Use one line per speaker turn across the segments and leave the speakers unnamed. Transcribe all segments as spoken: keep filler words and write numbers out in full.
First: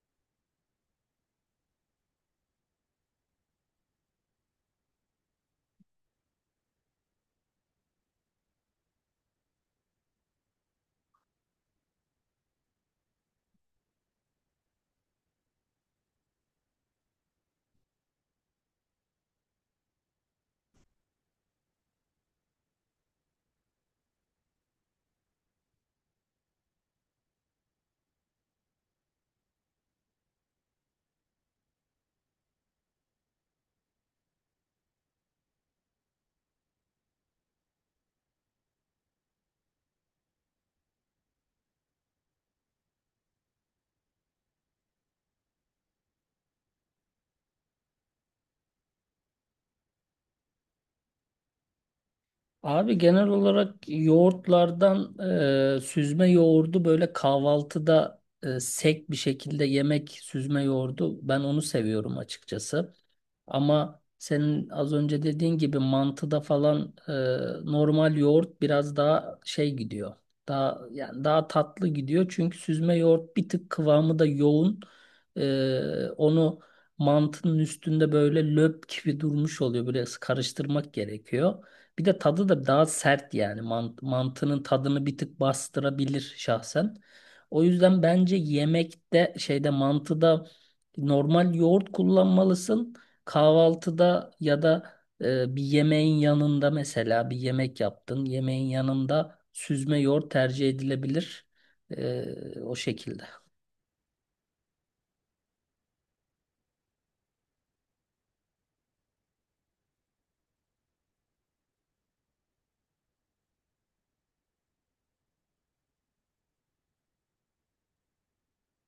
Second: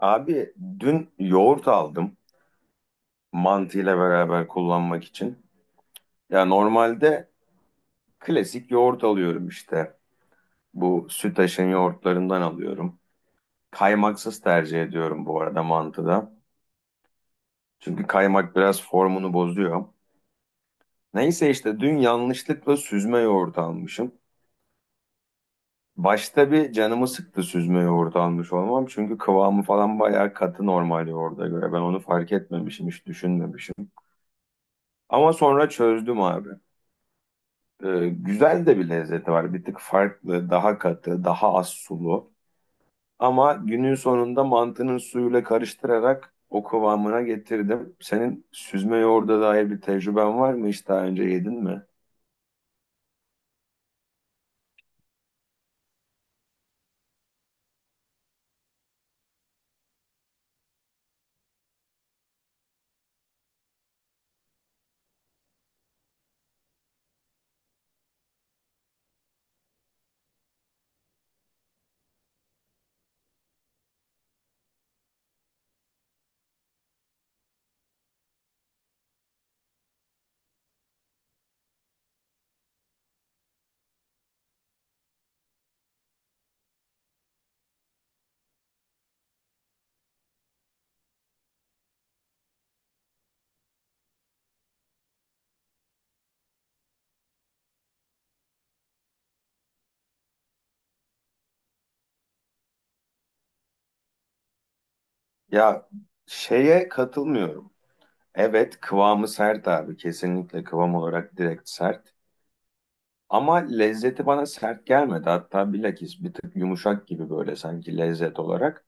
Abi dün yoğurt aldım mantıyla beraber kullanmak için. Ya normalde klasik yoğurt alıyorum işte. Bu Sütaş'ın yoğurtlarından alıyorum. Kaymaksız tercih ediyorum bu arada mantıda. Çünkü kaymak biraz formunu bozuyor. Neyse işte dün yanlışlıkla süzme yoğurt almışım. Başta bir canımı sıktı süzme yoğurt almış olmam. Çünkü kıvamı falan bayağı katı normal yoğurda göre. Ben onu fark etmemişim, hiç düşünmemişim. Ama sonra çözdüm abi. Ee, güzel de bir lezzeti var. Bir tık farklı, daha katı, daha az sulu. Ama günün sonunda mantının suyuyla karıştırarak o kıvamına getirdim. Senin süzme yoğurda dair bir tecrüben var mı? Hiç daha önce yedin mi?
Abi genel olarak yoğurtlardan e, süzme yoğurdu böyle kahvaltıda e, sek bir şekilde yemek süzme yoğurdu ben onu seviyorum açıkçası. Ama senin az önce dediğin gibi mantıda falan e, normal yoğurt biraz daha şey gidiyor. Daha yani daha tatlı gidiyor çünkü süzme yoğurt bir tık kıvamı da yoğun. E, onu mantının üstünde böyle löp gibi durmuş oluyor. Böyle karıştırmak gerekiyor. Bir de tadı da daha sert yani Mant- mantının tadını bir tık bastırabilir şahsen. O yüzden bence yemekte şeyde mantıda normal yoğurt kullanmalısın. Kahvaltıda ya da e, bir yemeğin yanında, mesela bir yemek yaptın. Yemeğin yanında süzme yoğurt tercih edilebilir. E, o şekilde.
Ya şeye katılmıyorum. Evet kıvamı sert abi. Kesinlikle kıvam olarak direkt sert. Ama lezzeti bana sert gelmedi. Hatta bilakis bir tık yumuşak gibi böyle sanki lezzet olarak.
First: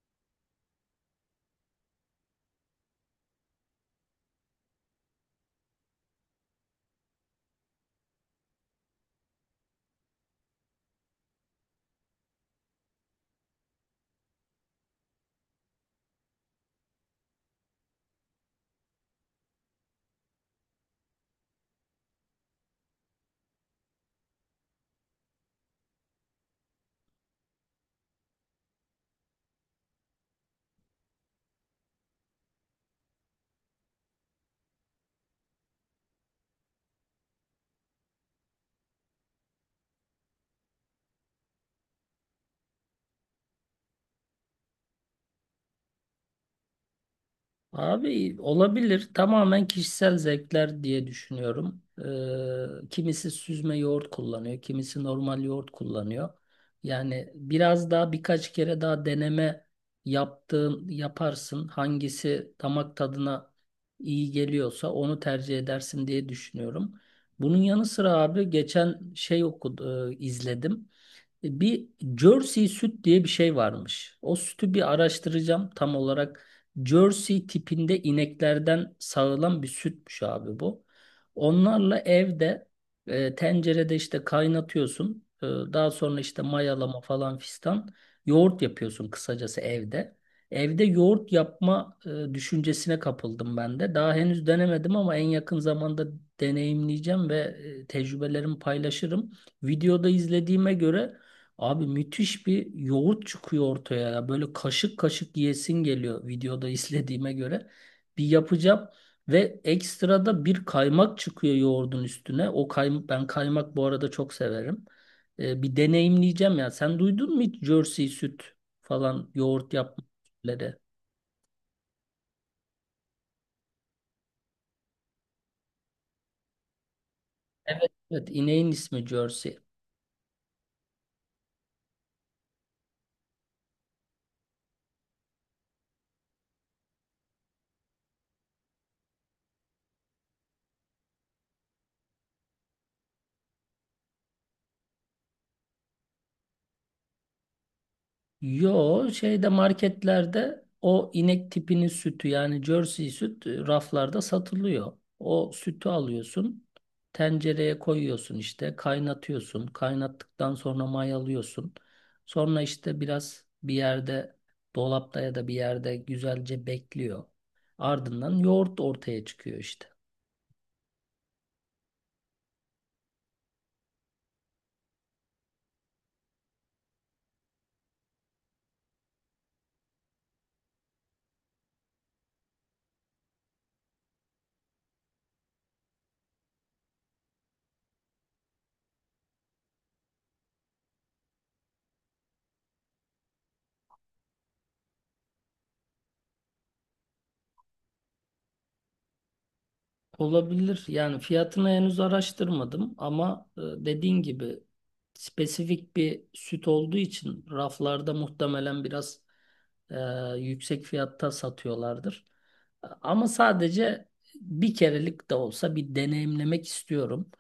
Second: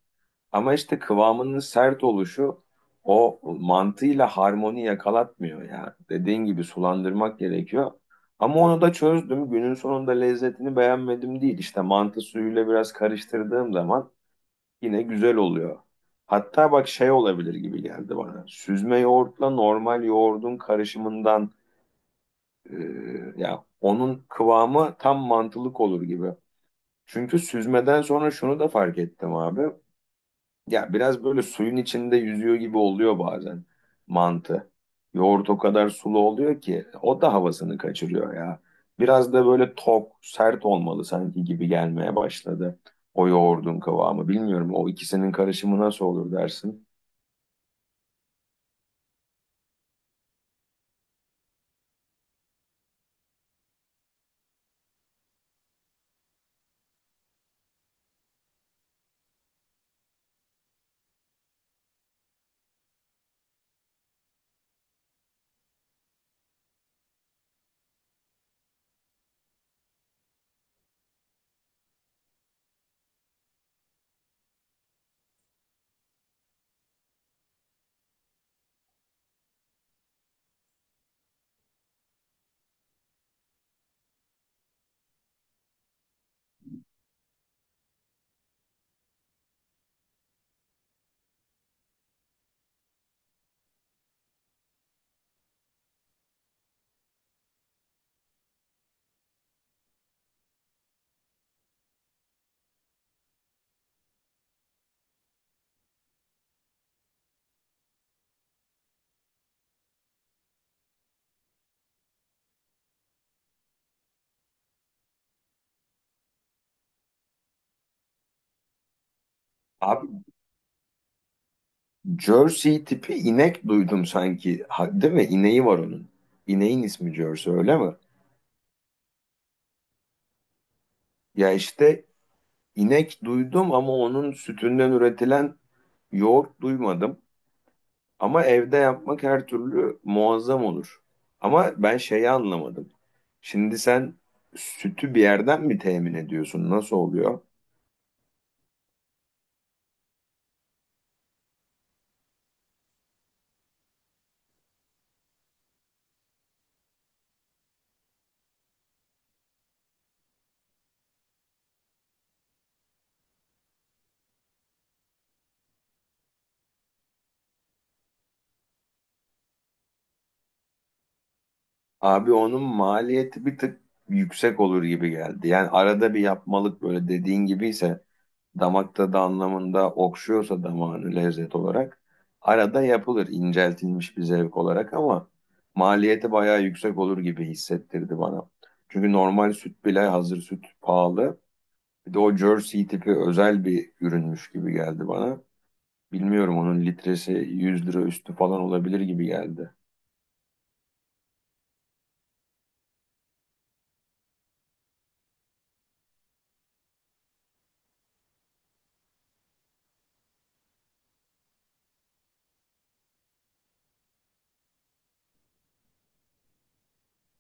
Ama işte kıvamının sert oluşu o mantığıyla harmoni yakalatmıyor ya. Dediğin gibi sulandırmak gerekiyor. Ama onu da çözdüm. Günün sonunda lezzetini beğenmedim değil. İşte mantı suyuyla biraz karıştırdığım zaman yine güzel oluyor. Hatta bak şey olabilir gibi geldi bana. Süzme yoğurtla normal yoğurdun karışımından e, ya onun kıvamı tam mantılık olur gibi. Çünkü süzmeden sonra şunu da fark ettim abi. Ya biraz böyle suyun içinde yüzüyor gibi oluyor bazen mantı. Yoğurt o kadar sulu oluyor ki o da havasını kaçırıyor ya. Biraz da böyle tok, sert olmalı sanki gibi gelmeye başladı. O yoğurdun kıvamı. Bilmiyorum o ikisinin karışımı nasıl olur dersin.
Abi olabilir. Tamamen kişisel zevkler diye düşünüyorum. Ee, kimisi süzme yoğurt kullanıyor, kimisi normal yoğurt kullanıyor. Yani biraz daha, birkaç kere daha deneme yaptığın yaparsın. Hangisi damak tadına iyi geliyorsa onu tercih edersin diye düşünüyorum. Bunun yanı sıra abi geçen şey okudu, e, izledim. E, Bir Jersey süt diye bir şey varmış. O sütü bir araştıracağım tam olarak. Jersey tipinde ineklerden sağılan bir sütmüş abi bu. Onlarla evde e, tencerede işte kaynatıyorsun. E, daha sonra işte mayalama falan fistan. Yoğurt yapıyorsun kısacası evde. Evde yoğurt yapma e, düşüncesine kapıldım ben de. Daha henüz denemedim ama en yakın zamanda deneyimleyeceğim ve e, tecrübelerimi paylaşırım. Videoda izlediğime göre abi müthiş bir yoğurt çıkıyor ortaya ya. Böyle kaşık kaşık yiyesin geliyor videoda izlediğime göre. Bir yapacağım ve ekstra da bir kaymak çıkıyor yoğurdun üstüne. O kaymak, ben kaymak bu arada çok severim. Ee, bir deneyimleyeceğim ya. Sen duydun mu hiç Jersey süt falan yoğurt
Abi
yapmaları?
Jersey tipi inek duydum sanki. Ha, değil mi? İneği var onun. İneğin ismi Jersey öyle
Evet.
mi?
Evet, ineğin ismi Jersey.
Ya işte inek duydum ama onun sütünden üretilen yoğurt duymadım. Ama evde yapmak her türlü muazzam olur. Ama ben şeyi anlamadım. Şimdi sen sütü bir yerden mi temin ediyorsun? Nasıl oluyor?
Yo, şeyde marketlerde o inek tipinin sütü, yani Jersey süt, e, raflarda satılıyor. O sütü alıyorsun, tencereye koyuyorsun, işte kaynatıyorsun. Kaynattıktan sonra mayalıyorsun. Sonra işte biraz bir yerde, dolapta ya da bir yerde güzelce bekliyor. Ardından yoğurt ortaya çıkıyor işte.
Abi onun maliyeti bir tık yüksek olur gibi geldi. Yani arada bir yapmalık böyle dediğin gibiyse damak tadı anlamında okşuyorsa damağını lezzet olarak arada yapılır inceltilmiş bir zevk olarak ama maliyeti bayağı yüksek olur gibi hissettirdi bana. Çünkü normal süt bile hazır süt pahalı. Bir de o jersey tipi özel bir ürünmüş gibi geldi bana. Bilmiyorum onun litresi yüz lira üstü falan olabilir gibi geldi.
Olabilir. Yani fiyatını henüz araştırmadım ama e, dediğin gibi spesifik bir süt olduğu için raflarda muhtemelen biraz e, yüksek fiyatta satıyorlardır. Ama sadece bir kerelik de olsa bir deneyimlemek istiyorum.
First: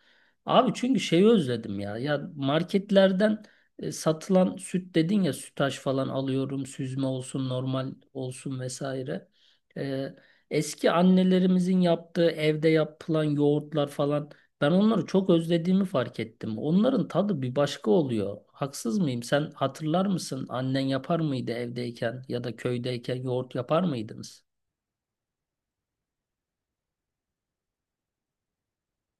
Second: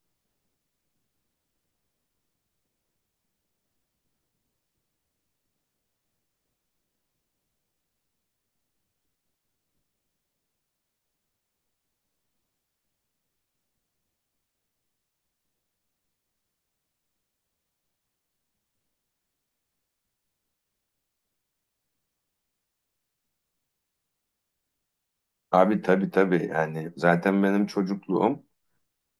Abi çünkü şeyi özledim ya. Ya marketlerden e, satılan süt dedin ya, Sütaş falan alıyorum, süzme olsun, normal olsun vesaire. E, Eski annelerimizin yaptığı evde yapılan yoğurtlar falan, ben onları çok özlediğimi fark ettim. Onların tadı bir başka oluyor. Haksız mıyım? Sen hatırlar mısın? Annen yapar mıydı evdeyken, ya da köydeyken yoğurt yapar mıydınız?
Abi tabii tabii yani zaten benim çocukluğum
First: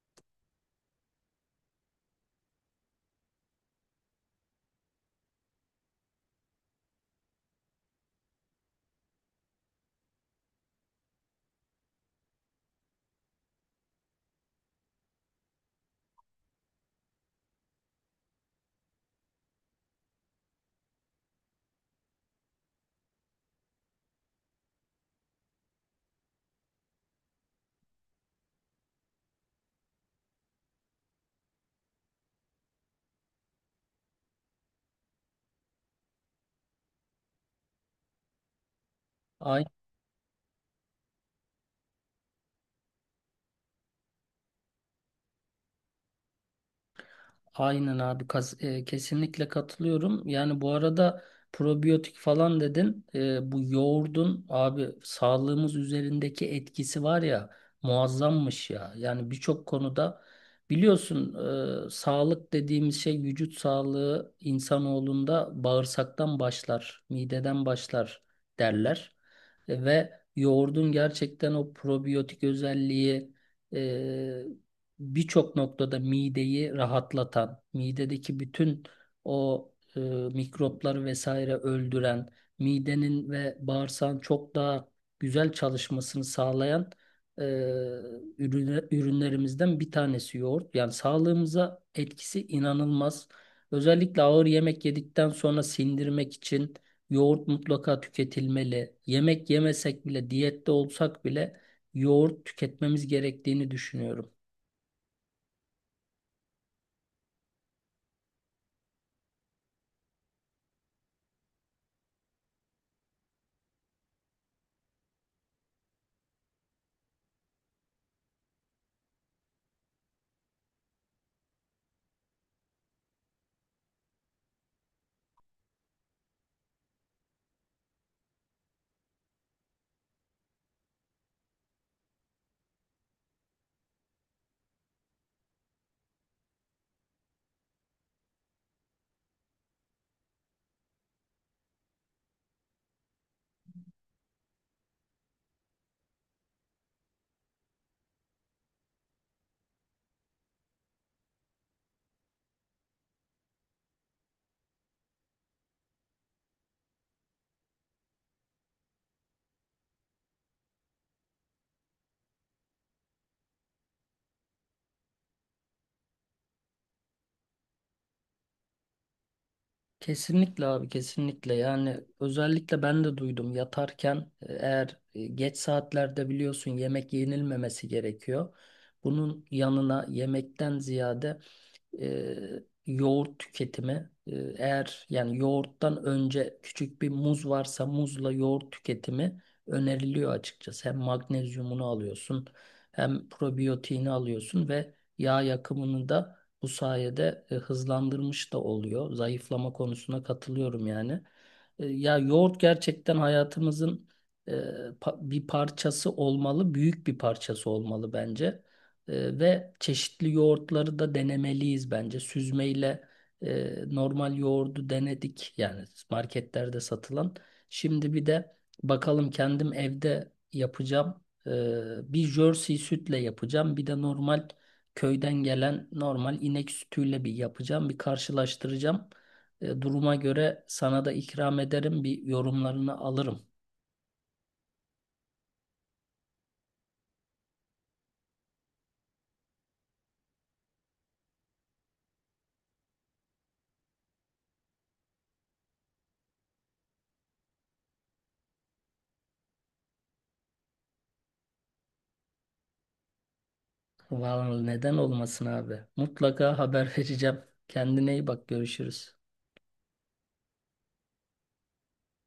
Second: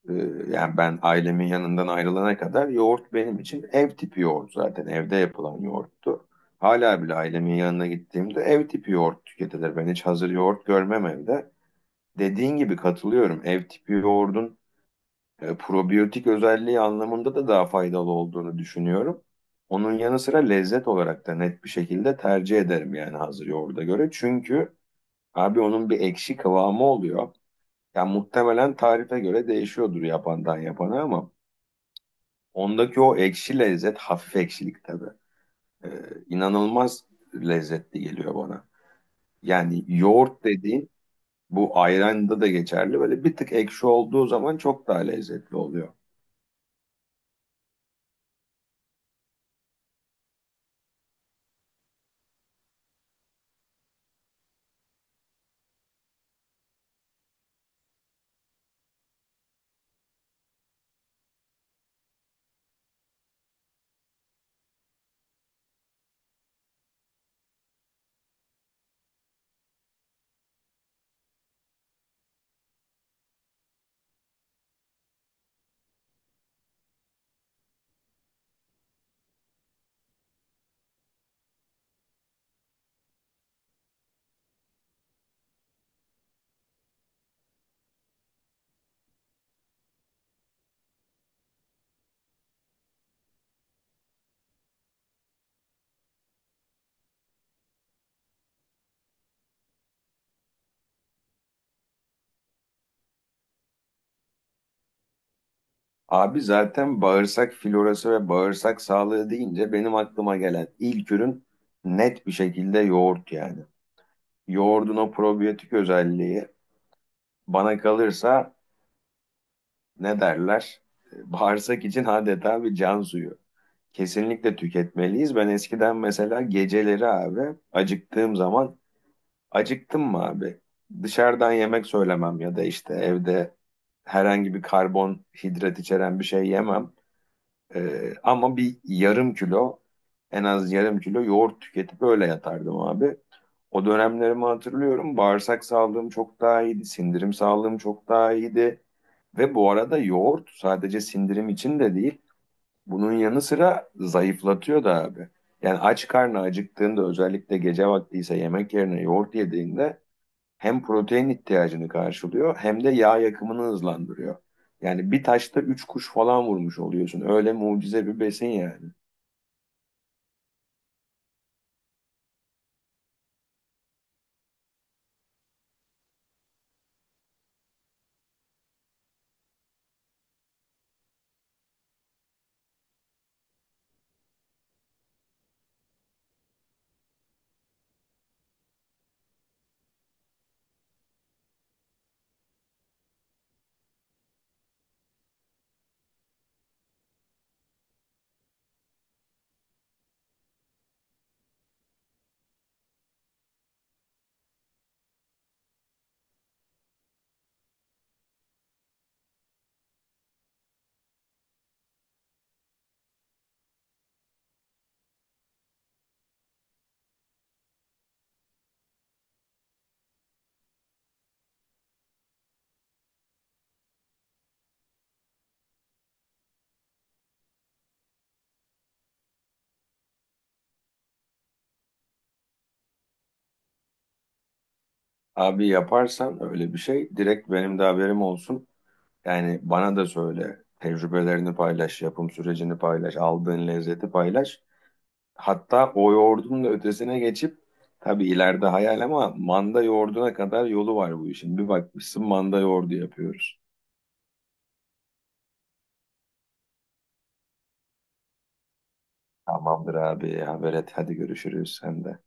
e, yani ben ailemin yanından ayrılana kadar yoğurt benim için ev tipi yoğurt zaten evde yapılan yoğurttu. Hala bile ailemin yanına gittiğimde ev tipi yoğurt tüketilir. Ben hiç hazır yoğurt görmem evde. Dediğin gibi katılıyorum. Ev tipi yoğurdun e, probiyotik özelliği anlamında da daha faydalı olduğunu düşünüyorum. Onun yanı sıra lezzet olarak da net bir şekilde tercih ederim yani hazır yoğurda göre. Çünkü abi onun bir ekşi kıvamı oluyor. Yani muhtemelen tarife göre değişiyordur yapandan yapana ama ondaki o ekşi lezzet hafif ekşilik tabii. e, inanılmaz lezzetli geliyor bana. Yani yoğurt dediğin bu ayranda da geçerli. Böyle bir tık ekşi olduğu zaman çok daha lezzetli oluyor.
Aynen abi, kas- e, kesinlikle katılıyorum. Yani bu arada probiyotik falan dedin. E, bu yoğurdun abi sağlığımız üzerindeki etkisi var ya, muazzammış ya. Yani birçok konuda biliyorsun, e, sağlık dediğimiz şey, vücut sağlığı insanoğlunda bağırsaktan başlar, mideden başlar derler. E, ve yoğurdun gerçekten o probiyotik özelliği e, birçok noktada mideyi rahatlatan, midedeki bütün o e, mikropları vesaire öldüren, midenin ve bağırsağın çok daha güzel çalışmasını sağlayan e, ürüne- ürünlerimizden bir tanesi yoğurt. Yani sağlığımıza etkisi inanılmaz. Özellikle ağır yemek yedikten sonra sindirmek için yoğurt mutlaka tüketilmeli. Yemek yemesek bile, diyette olsak bile yoğurt tüketmemiz gerektiğini düşünüyorum.
Abi zaten bağırsak florası ve bağırsak sağlığı deyince benim aklıma gelen ilk ürün net bir şekilde yoğurt yani. Yoğurdun o probiyotik özelliği bana kalırsa ne derler? Bağırsak için adeta bir can suyu. Kesinlikle tüketmeliyiz. Ben eskiden mesela geceleri abi acıktığım zaman acıktım mı abi? Dışarıdan yemek söylemem ya da işte evde herhangi bir karbonhidrat içeren bir şey yemem. Ee, ama bir yarım kilo en az yarım kilo yoğurt tüketip öyle yatardım abi. O dönemlerimi hatırlıyorum. Bağırsak sağlığım çok daha iyiydi. Sindirim sağlığım çok daha iyiydi. Ve bu arada yoğurt sadece sindirim için de değil. Bunun yanı sıra zayıflatıyor da abi. Yani aç karnı acıktığında özellikle gece vaktiyse yemek yerine yoğurt yediğinde hem protein ihtiyacını karşılıyor hem de yağ yakımını hızlandırıyor. Yani bir taşta üç kuş falan vurmuş oluyorsun. Öyle mucize bir besin yani.
Kesinlikle abi, kesinlikle. Yani özellikle ben de duydum, yatarken e, eğer e, geç saatlerde biliyorsun yemek yenilmemesi gerekiyor. Bunun yanına yemekten ziyade e, yoğurt tüketimi, e, eğer yani yoğurttan önce küçük bir muz varsa muzla yoğurt tüketimi öneriliyor açıkçası. Hem magnezyumunu alıyorsun hem probiyotiğini alıyorsun ve yağ yakımını da bu sayede e, hızlandırmış da oluyor. Zayıflama konusuna katılıyorum yani. E, ya yoğurt gerçekten hayatımızın e, pa- bir parçası olmalı, büyük bir parçası olmalı bence. E, ve çeşitli yoğurtları da denemeliyiz bence. Süzmeyle e, normal yoğurdu denedik, yani marketlerde satılan. Şimdi bir de bakalım kendim evde yapacağım. E, bir Jersey sütle yapacağım. Bir de normal köyden gelen normal inek sütüyle bir yapacağım. Bir karşılaştıracağım. E, duruma göre sana da ikram ederim. Bir yorumlarını alırım.
Abi yaparsan öyle bir şey direkt benim de haberim olsun. Yani bana da söyle. Tecrübelerini paylaş, yapım sürecini paylaş, aldığın lezzeti paylaş. Hatta o yoğurdun da ötesine geçip tabii ileride hayal ama manda yoğurduna kadar yolu var bu işin. Bir bakmışsın manda yoğurdu yapıyoruz.
Vallahi neden olmasın abi. Mutlaka haber vereceğim. Kendine iyi bak, görüşürüz.
Tamamdır abi haber et hadi görüşürüz sen de.